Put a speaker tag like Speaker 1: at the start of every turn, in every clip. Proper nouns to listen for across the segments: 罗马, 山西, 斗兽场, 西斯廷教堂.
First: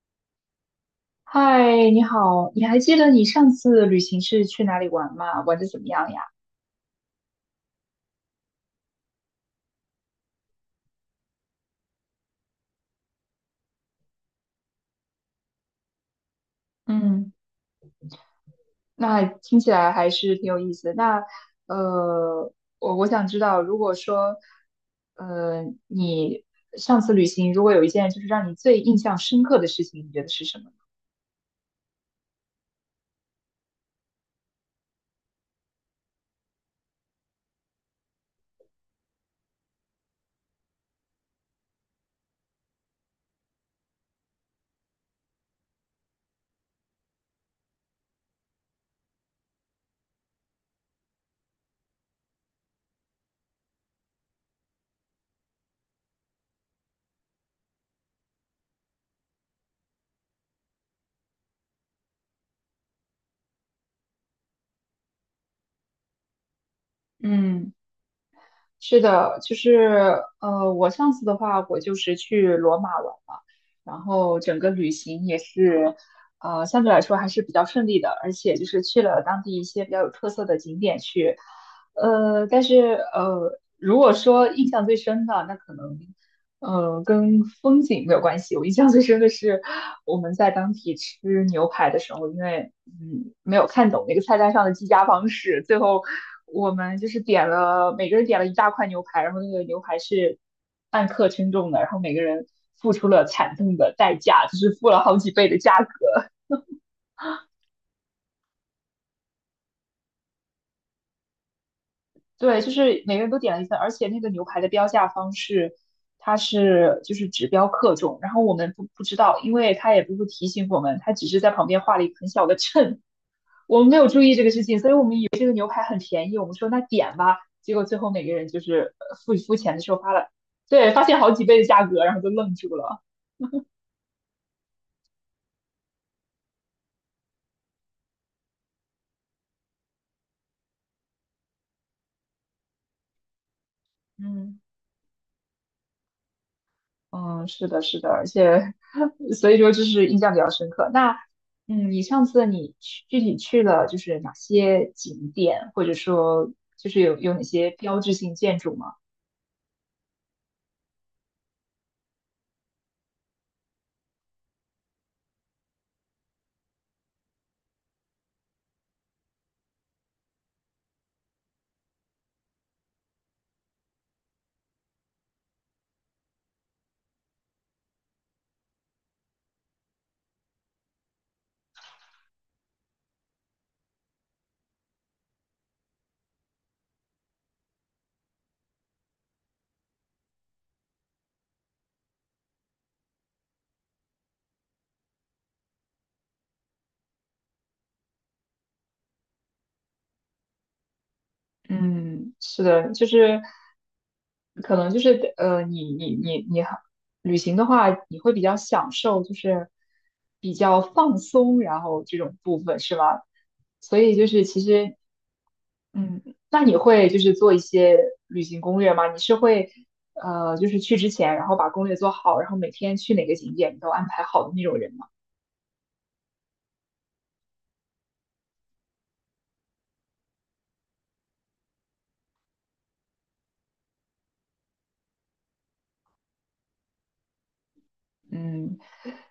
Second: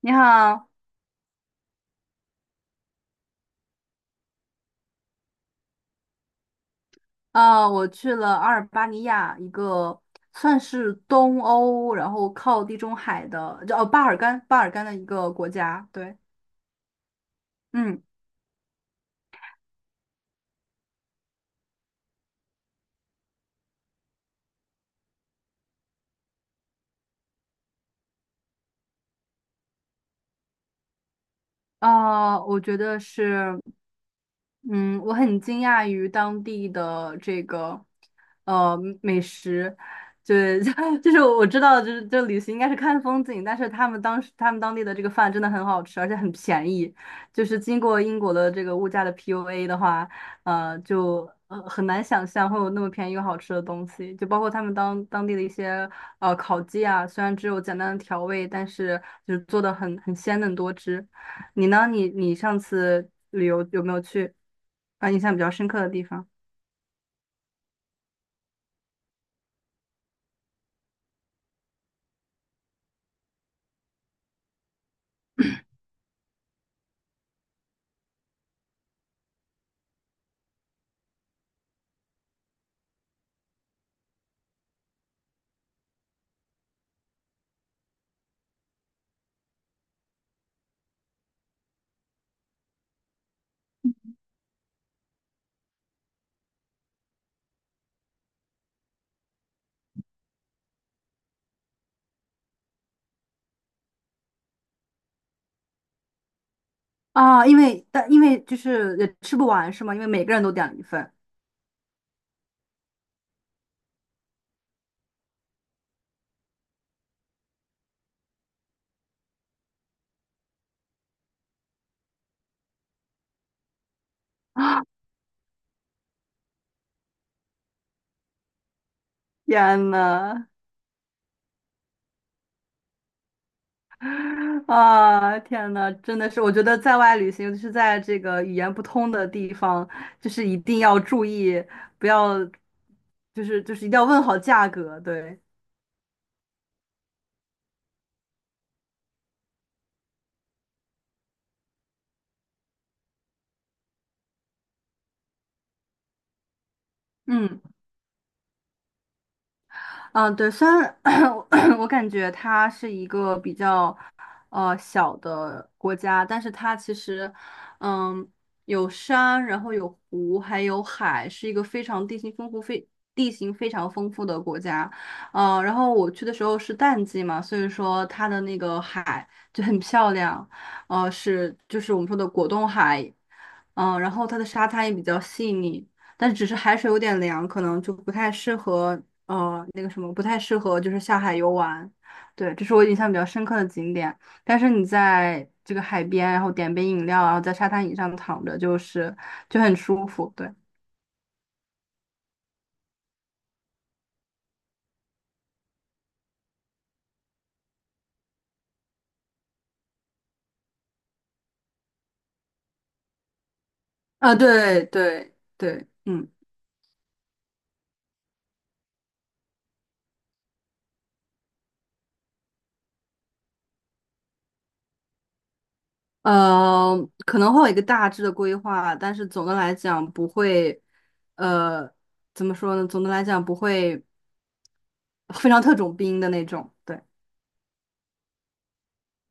Speaker 1: 你好。
Speaker 2: 嗨，你好，你还记得你上次旅行是去哪里玩吗？玩的怎么样呀？
Speaker 1: 我去了阿尔巴尼亚一个，算是东欧，然后靠地中海的，叫巴尔干的一个国家。对。
Speaker 2: 嗯，
Speaker 1: 嗯。
Speaker 2: 那听起来还是挺有意思的。那呃，我想知道，如果说你上次旅行，如果有一件就是让你最印象深刻的事情，你觉得是什么
Speaker 1: 啊，我觉得是，嗯，我很惊讶于当地的这个呃美食。就 就是我知道，就是这旅行应该是看风景，但是他们当地的这个饭真的很好吃，而且很便宜，就是经过英国的这个物价的 PUA 的话，就很难想象会有那么便宜又好吃的东西，就包括他们当地的一些烤鸡啊，虽然只有简单的调味，但是就是做的很鲜嫩多汁。你呢？你上次旅游有没有去啊？印象比较深刻的地方
Speaker 2: 呢？是的，就是我上次的话，我就是去罗马玩嘛，然后整个旅行也是，呃，相对来说还是比较顺利的，而且就是去了当地一些比较有特色的景点去，但是呃，如果说印象最深的，那可能，呃，跟风景没有关系，我印象最深的是我们在当地吃牛排的时候，因为嗯，没有看懂那个菜单上的计价方式。最后我们就是点了，每个人点了一大块牛排，然后那个牛排是按克称重的，然后每个人付出了惨痛的代价，就是付了好几倍的价格。
Speaker 1: 啊？因为因为就是也吃不完是吗？因为每个人都点了一份。
Speaker 2: 对，就是每个人都点了一份，而且那个牛排的标价方式，它是就是只标克重，然后我们不知道，因为他也不会提醒我们，他只是在旁边画了一个很小的秤，我们没有注意这个事情，所以我们以为这个牛排很便宜，我们说那点吧，结果最后每个人就是付钱的
Speaker 1: 天
Speaker 2: 时候发了，
Speaker 1: 呐。
Speaker 2: 对，发现好几倍的价格，然后就愣住了。
Speaker 1: 啊，天呐，真的是。我觉得在外旅行，尤其是在这个语言不通的地方，就是一定要注意，不要，就是一定要问好
Speaker 2: 嗯
Speaker 1: 价格，对。
Speaker 2: 嗯，是的，是的，而且 所以说就是印象比较深刻。那嗯，你上次你去具体去了就是哪些景点，或者说就是有哪
Speaker 1: 嗯。
Speaker 2: 些标志性建筑吗？
Speaker 1: 嗯，对，虽然 我感觉它是一个比较小的国家，但是它其实嗯有山，然后有湖，还有海，是一个非常地形丰富、非地形非常丰富的国家。然后我去的时候是淡季嘛，所以说它的那个海就很漂亮。是就是我们说的果冻海。然后它的沙滩也比较细腻，但只是海水有点凉，可能就不太适合。那个什么不太适合，就是下海游玩。对，这是我印象比较深刻的景点。但是你在这个海边，然后点杯饮料，然后在沙滩椅上躺着，就是就很舒服。对。
Speaker 2: 嗯，是的，就是可能就是你好旅行的话，你会比较享受，就是比较放松，然后这种部分是吗？所以就
Speaker 1: 啊、
Speaker 2: 是其
Speaker 1: 对
Speaker 2: 实，
Speaker 1: 对对，
Speaker 2: 嗯，
Speaker 1: 嗯。
Speaker 2: 那你会就是做一些旅行攻略吗？你是会呃，就是去之前，然后把攻略做好，然后每天去哪个景点你都安排好的那种人吗？
Speaker 1: 呃，可能会有一个大致的规划，但是总的来讲不会。呃，怎么说呢？总的来讲不会非常特种兵的那种。对。
Speaker 2: 嗯，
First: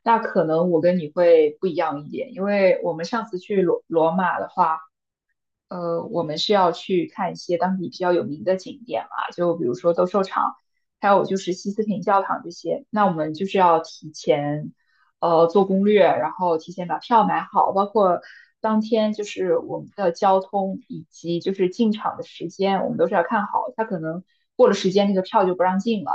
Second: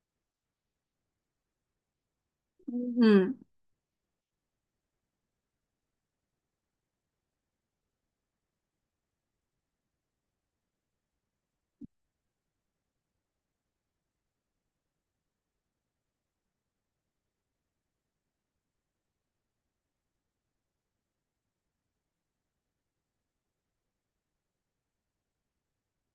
Speaker 2: 那可能我跟你会不一样一点，因为我们上
Speaker 1: 嗯。
Speaker 2: 次去罗马的话。呃，我们是要去看一些当地比较有名的景点嘛，就比如说斗兽场，还有就是西斯廷教堂这些。那我们就是要提前，呃，做攻略，然后提前把票买好，包括当天就是我们的交通以及就是进场的时间，我们都是要看好。它可能过了时间，那个票就不让进了。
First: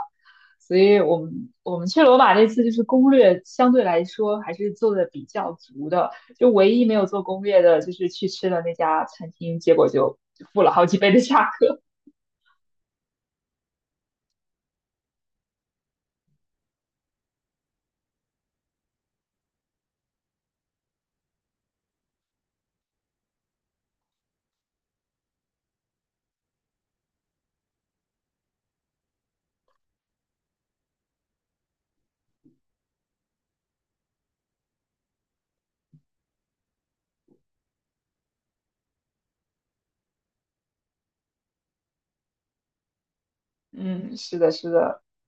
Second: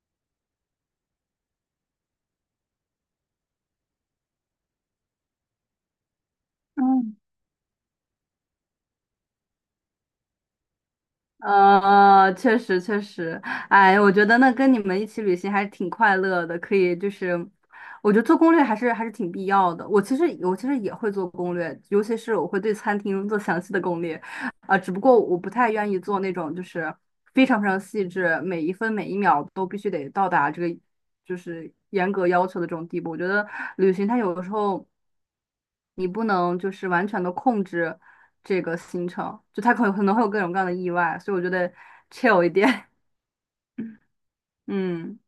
Speaker 2: 所以我们去罗马这次就是攻略相对来说还是做的比较足的。就唯一没有做攻略的，就是去吃了那家餐厅，结果就付了好几倍的价格。
Speaker 1: 确实确实。哎，我觉得那跟你们一起旅行还是挺快乐的，可以就是，我觉得做攻略还是还是挺必要的。我其实也会做攻略，尤其是我会对餐厅做详细的攻略。啊、只不过我不太愿意做那种就是非常非常细致，每一分每一秒都必须得到达这个。就是严格要求的这种地步。我觉得旅行它有的时候你不能就是完全的控制这个行程，就它可能会有各种各样的意外，所以我觉得 chill 一点。
Speaker 2: 嗯，是的，是的，
Speaker 1: 嗯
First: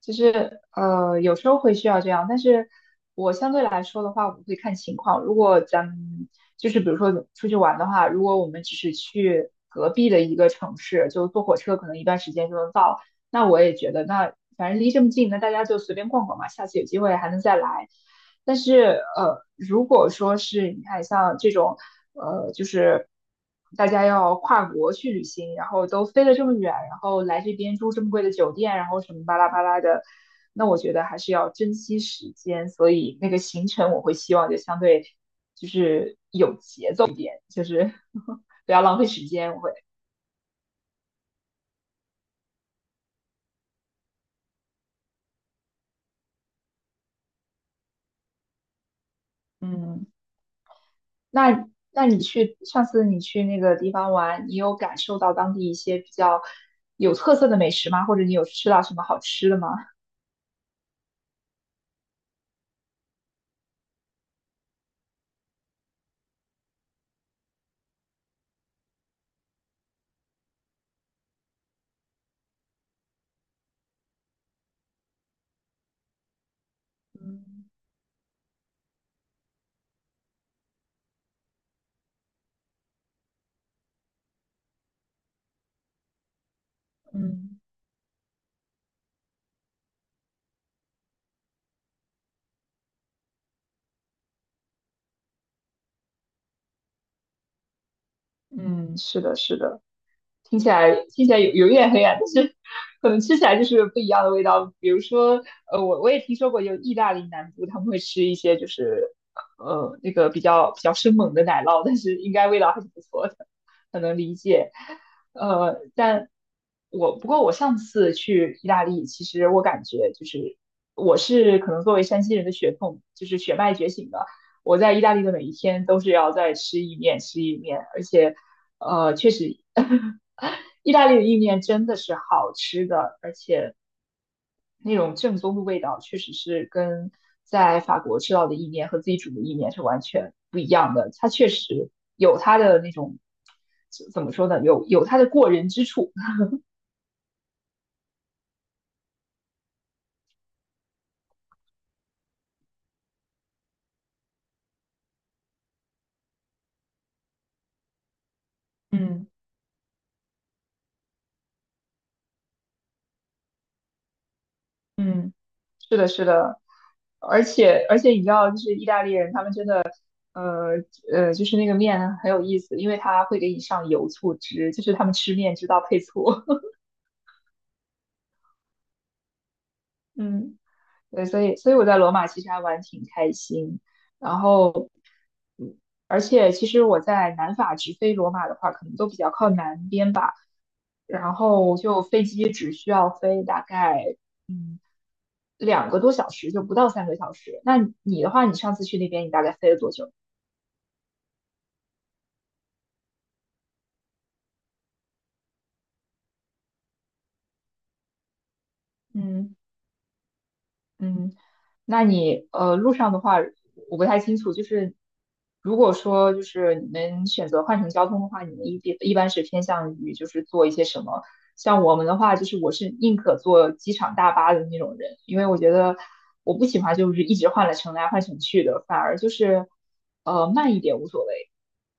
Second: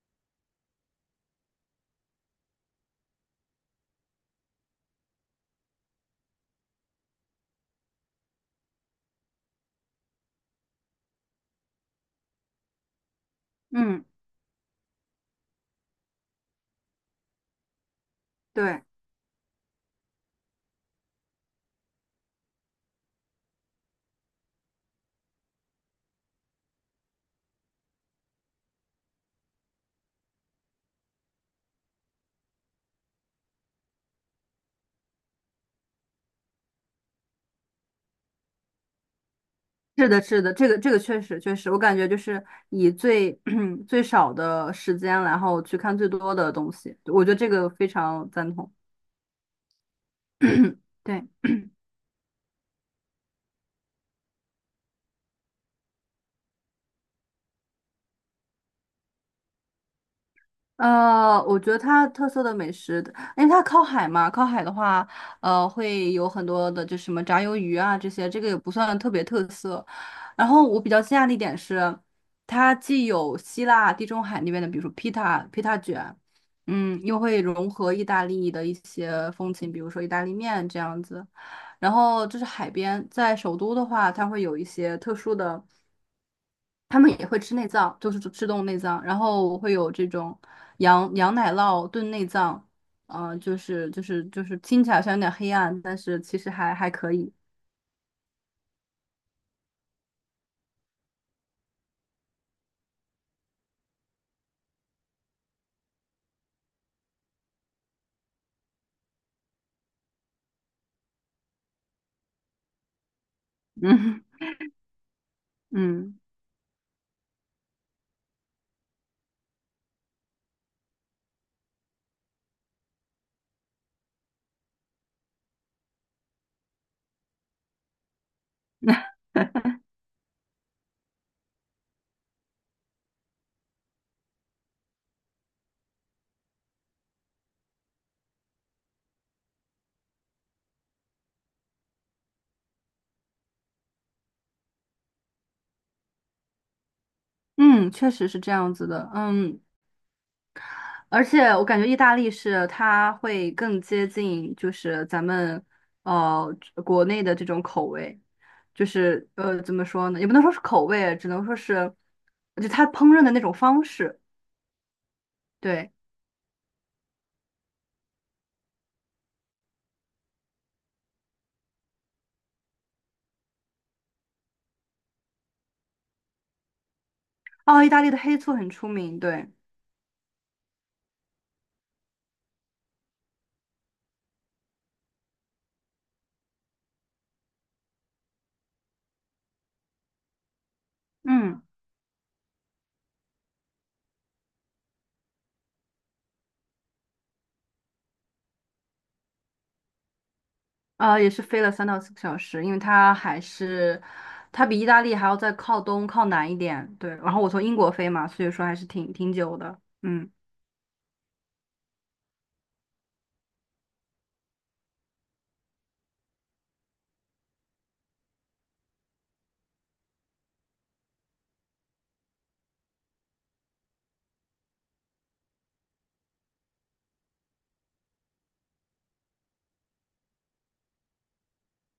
Speaker 2: 就是有时候会需要这样，但是我相对来说的话，我会看情况。如果咱们就是比如说出去玩的话，如果我们只是去隔壁的一个城市，就坐火车可能一段时间就能到。那我也觉得，
Speaker 1: 嗯，
Speaker 2: 那反正离这么近，那大家就随便逛逛嘛，下次有机会还能再来。但是
Speaker 1: 对。
Speaker 2: 如果说是你看像这种，呃，就是大家要跨国去旅行，然后都飞了这么远，然后来这边住这么贵的酒店，然后什么巴拉巴拉的，那我觉得还是要珍惜时间。所以那个行程我会希望就相对就是有，就是 不要浪费时间，我会。
Speaker 1: 是的，是的，这个确实确实。我感觉就是以最 最少的时间，然后去看最多的东西，我觉得这个非常赞同。
Speaker 2: 嗯。
Speaker 1: 对。
Speaker 2: 那你去上次你去那个地方玩，你有感受到当地一些比较有特色的美食吗？或者你有吃到什么好吃的吗？
Speaker 1: 我觉得它特色的美食，因为它靠海嘛，靠海的话，会有很多的，就什么炸鱿鱼啊这些，这个也不算特别特色。然后我比较惊讶的一点是，它既有希腊、地中海那边的，比如说披萨、披萨卷，又会
Speaker 2: 嗯
Speaker 1: 融合意大利的一些风情，比如说意大利面这样子。然后这是海边，在首都的话，它会有一些特殊的。他们也会吃
Speaker 2: 嗯
Speaker 1: 内脏，就是吃动物内脏，然后我会有这种羊奶酪炖内脏。就是听起来好像有点黑暗，但是其实还可以。
Speaker 2: 嗯，是的，是的。听起来听起来有一点黑暗，但是可能吃起来就是不一样的味道。比如说，我也听说过有意大利南部他们会吃一些就是那个比较生猛的奶酪，但是应该味道还是不错的，可能
Speaker 1: 嗯
Speaker 2: 理解。呃，
Speaker 1: 嗯
Speaker 2: 但我不过我上次去意大利，其实我感觉就是我是可能作为山西人的血统就是血脉觉醒的，我在意大利的每一天都是要在吃意面吃意面，而且。呃，确实 意大利的意面真的是好吃的，而且那种正宗的味道，确实是跟在法国吃到的意面和自己煮的意面是完全不一样的。它确实有它的那种，怎么说呢？有它的过人之处。
Speaker 1: 嗯，确实是这样子的。嗯，而且我感觉意大利是它会更接近就是咱们呃国内的这种口味。就
Speaker 2: 嗯
Speaker 1: 是怎么说呢，也不能说是口味，只能说是就它烹饪的那种方式。
Speaker 2: 嗯，
Speaker 1: 对。
Speaker 2: 是的，是的，而且你知道，就是意大利人他们真的，呃就是那个面很有意思，因为他会给你上油醋汁，就是他们吃面知道配醋。
Speaker 1: 哦，意大利的黑醋很出名，对。
Speaker 2: 嗯。对，所以我在罗马其实还玩挺开心。然后，嗯，而且其实我在南法直飞罗马的话，可能都比较靠南边吧。然
Speaker 1: 嗯。
Speaker 2: 后就飞机只需要飞大概嗯两个多小时，就不到三个小时。那你的话，你上次去那边你大概飞了多久？
Speaker 1: 也是飞了3到4个小时，因为它还是它比意大利还要再靠东靠南一点，对。然后我从英国飞嘛，所以说还是挺
Speaker 2: 嗯，
Speaker 1: 久的，嗯。
Speaker 2: 嗯，那你路上的话，我不太清楚，就是如果说就是你们选择换乘交通的话，你们一般是偏向于就是做一些什么？像我们的话，就是我是宁可坐机场大巴的那种人，因为我觉得我不喜欢就是一直换来乘来换乘去的，反而就是慢一点无所谓。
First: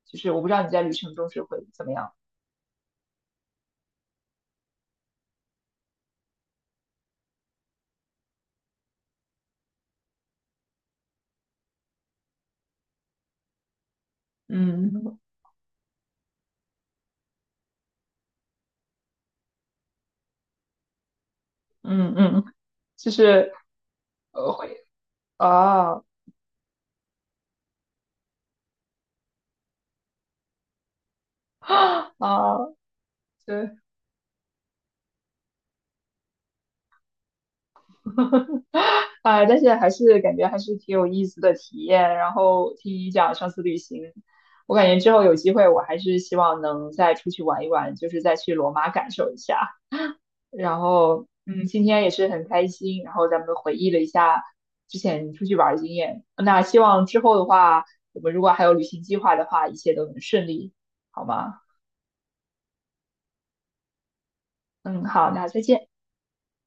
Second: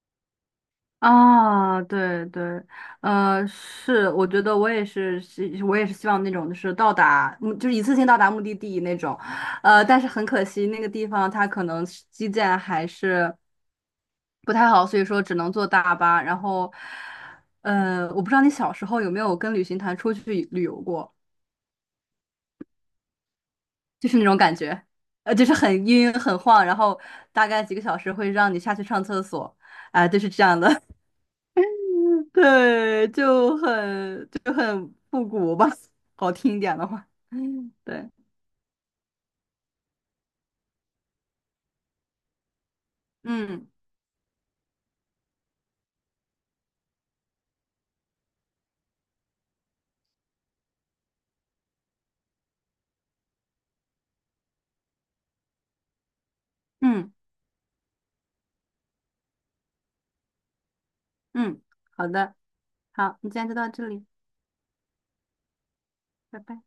Speaker 2: 就是我不知道你在旅程中是会
Speaker 1: 啊，
Speaker 2: 怎么样。
Speaker 1: 对对，是，我觉得我也是，是我也是希望那种就是到达，就是一次性到达目的地那种。但是很可惜，那个地方它可能是基建还是不太好，所以
Speaker 2: 嗯
Speaker 1: 说只能坐大巴。然后，我不知道你小时候有没有跟旅行团出去旅游过，
Speaker 2: 嗯嗯，就是
Speaker 1: 就是那种感觉。
Speaker 2: 会
Speaker 1: 就是很
Speaker 2: 啊
Speaker 1: 晕很晃，然后大概几个小时会让你下去上厕所。啊、就是这样的，
Speaker 2: 啊，
Speaker 1: 对，就
Speaker 2: 对。
Speaker 1: 很复古吧，好听一点的话，对。
Speaker 2: 啊，但是还是感觉还是挺有意思的体验。然后听你讲上次
Speaker 1: 嗯
Speaker 2: 旅行，我感觉之后有机会，我还是希望能再出去玩一玩，就是再去罗马感受一下。然后，嗯，今天也是很开心，然后咱们回忆了一下之前出去玩的经验。那希望
Speaker 1: 嗯
Speaker 2: 之后的话，我们如果还有旅行计划的话，一切都能顺利，好吗？
Speaker 1: 嗯，好的。好，你今天就到这里。
Speaker 2: 嗯，好，那再见。
Speaker 1: 拜拜。